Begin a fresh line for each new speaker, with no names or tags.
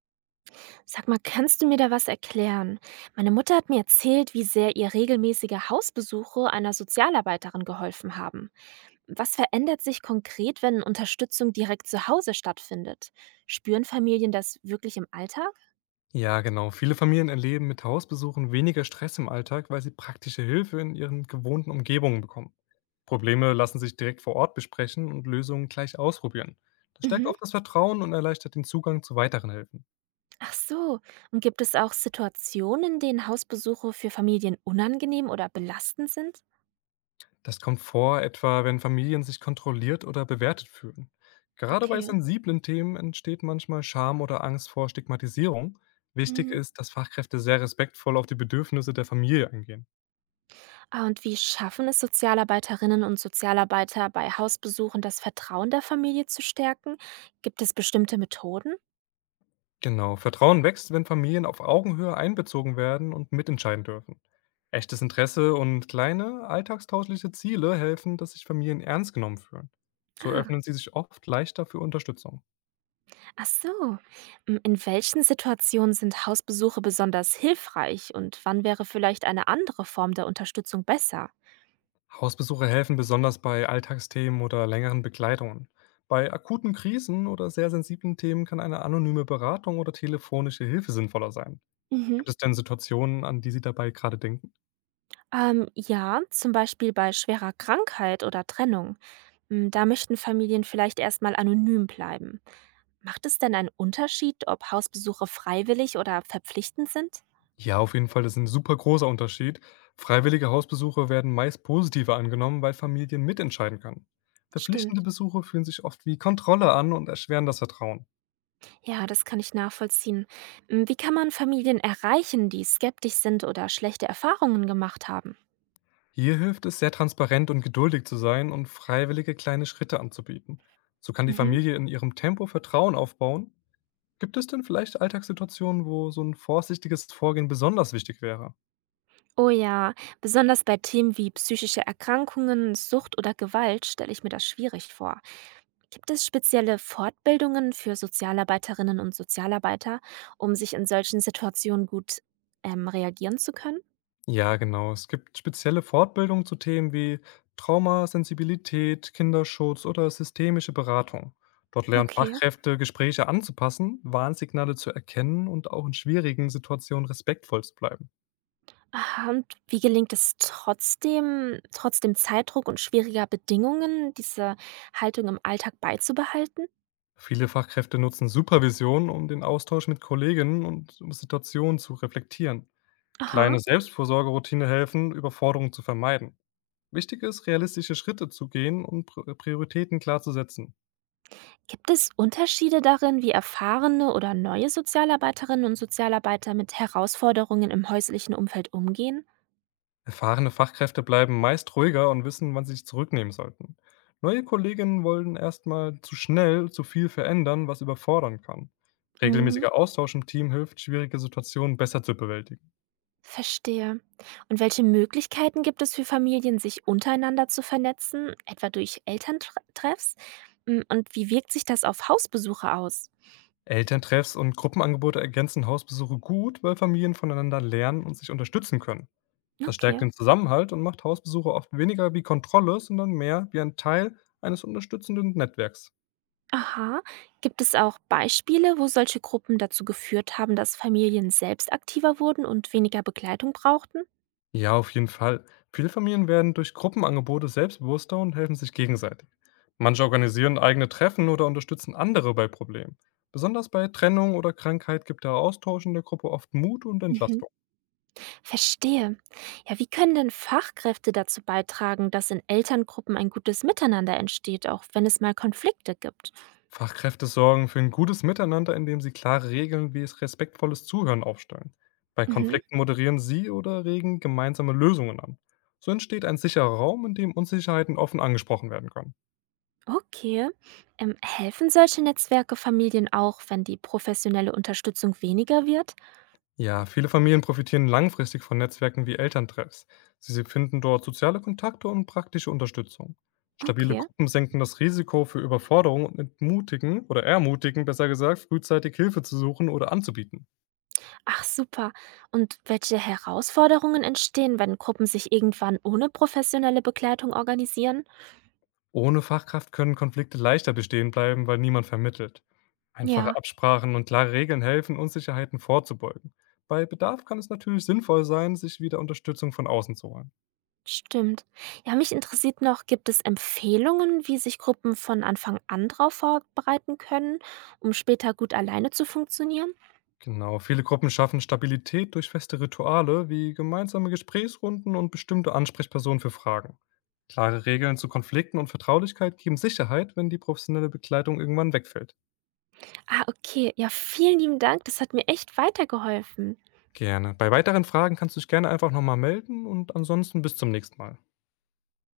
Sag mal, kannst du mir da was erklären? Meine Mutter hat mir erzählt, wie sehr ihr regelmäßige Hausbesuche einer Sozialarbeiterin geholfen haben. Was verändert sich konkret, wenn Unterstützung direkt zu Hause stattfindet? Spüren Familien das wirklich im Alltag?
Ja, genau. Viele Familien erleben mit Hausbesuchen weniger Stress im Alltag, weil sie praktische Hilfe in ihren gewohnten Umgebungen bekommen. Probleme lassen sich direkt vor Ort besprechen und Lösungen gleich ausprobieren. Das stärkt
Mhm.
oft das Vertrauen und erleichtert den Zugang zu weiteren Hilfen.
Ach so. Und gibt es auch Situationen, in denen Hausbesuche für Familien unangenehm oder belastend sind?
Das kommt vor, etwa wenn Familien sich kontrolliert oder bewertet fühlen. Gerade bei
Okay.
sensiblen Themen entsteht manchmal Scham oder Angst vor Stigmatisierung. Wichtig
Mhm.
ist, dass Fachkräfte sehr respektvoll auf die Bedürfnisse der Familie eingehen.
Ah, und wie schaffen es Sozialarbeiterinnen und Sozialarbeiter bei Hausbesuchen, das Vertrauen der Familie zu stärken? Gibt es bestimmte Methoden?
Genau, Vertrauen wächst, wenn Familien auf Augenhöhe einbezogen werden und mitentscheiden dürfen. Echtes Interesse und kleine, alltagstauschliche Ziele helfen, dass sich Familien ernst genommen fühlen. So
Ah,
öffnen sie sich oft leichter für Unterstützung.
ach so. M, in welchen Situationen sind Hausbesuche besonders hilfreich und wann wäre vielleicht eine andere Form der Unterstützung besser?
Hausbesuche helfen besonders bei Alltagsthemen oder längeren Begleitungen. Bei akuten Krisen oder sehr sensiblen Themen kann eine anonyme Beratung oder telefonische Hilfe sinnvoller sein.
Mhm.
Gibt es denn Situationen, an die Sie dabei gerade denken?
Ja, zum Beispiel bei schwerer Krankheit oder Trennung. M, da möchten Familien vielleicht erstmal anonym bleiben. Macht es denn einen Unterschied, ob Hausbesuche freiwillig oder verpflichtend sind?
Ja, auf jeden Fall, das ist ein super großer Unterschied. Freiwillige Hausbesuche werden meist positiver angenommen, weil Familien mitentscheiden können. Verpflichtende
Stimmt.
Besuche fühlen sich oft wie Kontrolle an und erschweren das Vertrauen.
Ja, das kann ich nachvollziehen. Hm, wie kann man Familien erreichen, die skeptisch sind oder schlechte Erfahrungen gemacht haben?
Hier hilft es, sehr transparent und geduldig zu sein und freiwillige kleine Schritte anzubieten. So kann die
Mhm.
Familie in ihrem Tempo Vertrauen aufbauen. Gibt es denn vielleicht Alltagssituationen, wo so ein vorsichtiges Vorgehen besonders wichtig wäre?
Oh ja, besonders bei Themen wie psychische Erkrankungen, Sucht oder Gewalt stelle ich mir das schwierig vor. Gibt es spezielle Fortbildungen für Sozialarbeiterinnen und Sozialarbeiter, um sich in solchen Situationen gut reagieren zu können?
Ja, genau. Es gibt spezielle Fortbildungen zu Themen wie Trauma, Sensibilität, Kinderschutz oder systemische Beratung. Dort lernen
Okay.
Fachkräfte, Gespräche anzupassen, Warnsignale zu erkennen und auch in schwierigen Situationen respektvoll zu bleiben.
Aha, und wie gelingt es trotzdem trotz dem Zeitdruck und schwieriger Bedingungen, diese Haltung im Alltag beizubehalten?
Viele Fachkräfte nutzen Supervision, um den Austausch mit Kolleginnen und um Situationen zu reflektieren. Kleine
Aha.
Selbstvorsorgeroutine helfen, Überforderungen zu vermeiden. Wichtig ist, realistische Schritte zu gehen und Prioritäten klar zu setzen.
Gibt es Unterschiede darin, wie erfahrene oder neue Sozialarbeiterinnen und Sozialarbeiter mit Herausforderungen im häuslichen Umfeld umgehen?
Erfahrene Fachkräfte bleiben meist ruhiger und wissen, wann sie sich zurücknehmen sollten. Neue Kolleginnen wollen erstmal zu schnell zu viel verändern, was überfordern kann.
Mhm,
Regelmäßiger Austausch im Team hilft, schwierige Situationen besser zu bewältigen.
verstehe. Und welche Möglichkeiten gibt es für Familien, sich untereinander zu vernetzen, etwa durch Elterntreffs? Mm, und wie wirkt sich das auf Hausbesuche aus?
Elterntreffs und Gruppenangebote ergänzen Hausbesuche gut, weil Familien voneinander lernen und sich unterstützen können. Das stärkt
Okay.
den Zusammenhalt und macht Hausbesuche oft weniger wie Kontrolle, sondern mehr wie ein Teil eines unterstützenden Netzwerks.
Aha. Gibt es auch Beispiele, wo solche Gruppen dazu geführt haben, dass Familien selbst aktiver wurden und weniger Begleitung brauchten?
Ja, auf jeden Fall. Viele Familien werden durch Gruppenangebote selbstbewusster und helfen sich gegenseitig. Manche organisieren eigene Treffen oder unterstützen andere bei Problemen. Besonders bei Trennung oder Krankheit gibt der Austausch in der Gruppe oft Mut und
Mhm.
Entlastung.
Verstehe. Ja, wie können denn Fachkräfte dazu beitragen, dass in Elterngruppen ein gutes Miteinander entsteht, auch wenn es mal Konflikte gibt?
Fachkräfte sorgen für ein gutes Miteinander, indem sie klare Regeln wie es respektvolles Zuhören aufstellen. Bei
Mhm.
Konflikten moderieren sie oder regen gemeinsame Lösungen an. So entsteht ein sicherer Raum, in dem Unsicherheiten offen angesprochen werden können.
Okay. Helfen solche Netzwerke Familien auch, wenn die professionelle Unterstützung weniger wird?
Ja, viele Familien profitieren langfristig von Netzwerken wie Elterntreffs. Sie finden dort soziale Kontakte und praktische Unterstützung. Stabile
Okay.
Gruppen senken das Risiko für Überforderung und entmutigen oder ermutigen, besser gesagt, frühzeitig Hilfe zu suchen oder anzubieten.
Ach super. Und welche Herausforderungen entstehen, wenn Gruppen sich irgendwann ohne professionelle Begleitung organisieren?
Ohne Fachkraft können Konflikte leichter bestehen bleiben, weil niemand vermittelt. Einfache
Ja,
Absprachen und klare Regeln helfen, Unsicherheiten vorzubeugen. Bei Bedarf kann es natürlich sinnvoll sein, sich wieder Unterstützung von außen zu holen.
stimmt. Ja, mich interessiert noch, gibt es Empfehlungen, wie sich Gruppen von Anfang an darauf vorbereiten können, um später gut alleine zu funktionieren?
Genau, viele Gruppen schaffen Stabilität durch feste Rituale wie gemeinsame Gesprächsrunden und bestimmte Ansprechpersonen für Fragen. Klare Regeln zu Konflikten und Vertraulichkeit geben Sicherheit, wenn die professionelle Begleitung irgendwann wegfällt.
Ah, okay. Ja, vielen lieben Dank. Das hat mir echt weitergeholfen.
Gerne. Bei weiteren Fragen kannst du dich gerne einfach nochmal melden und ansonsten bis zum nächsten Mal.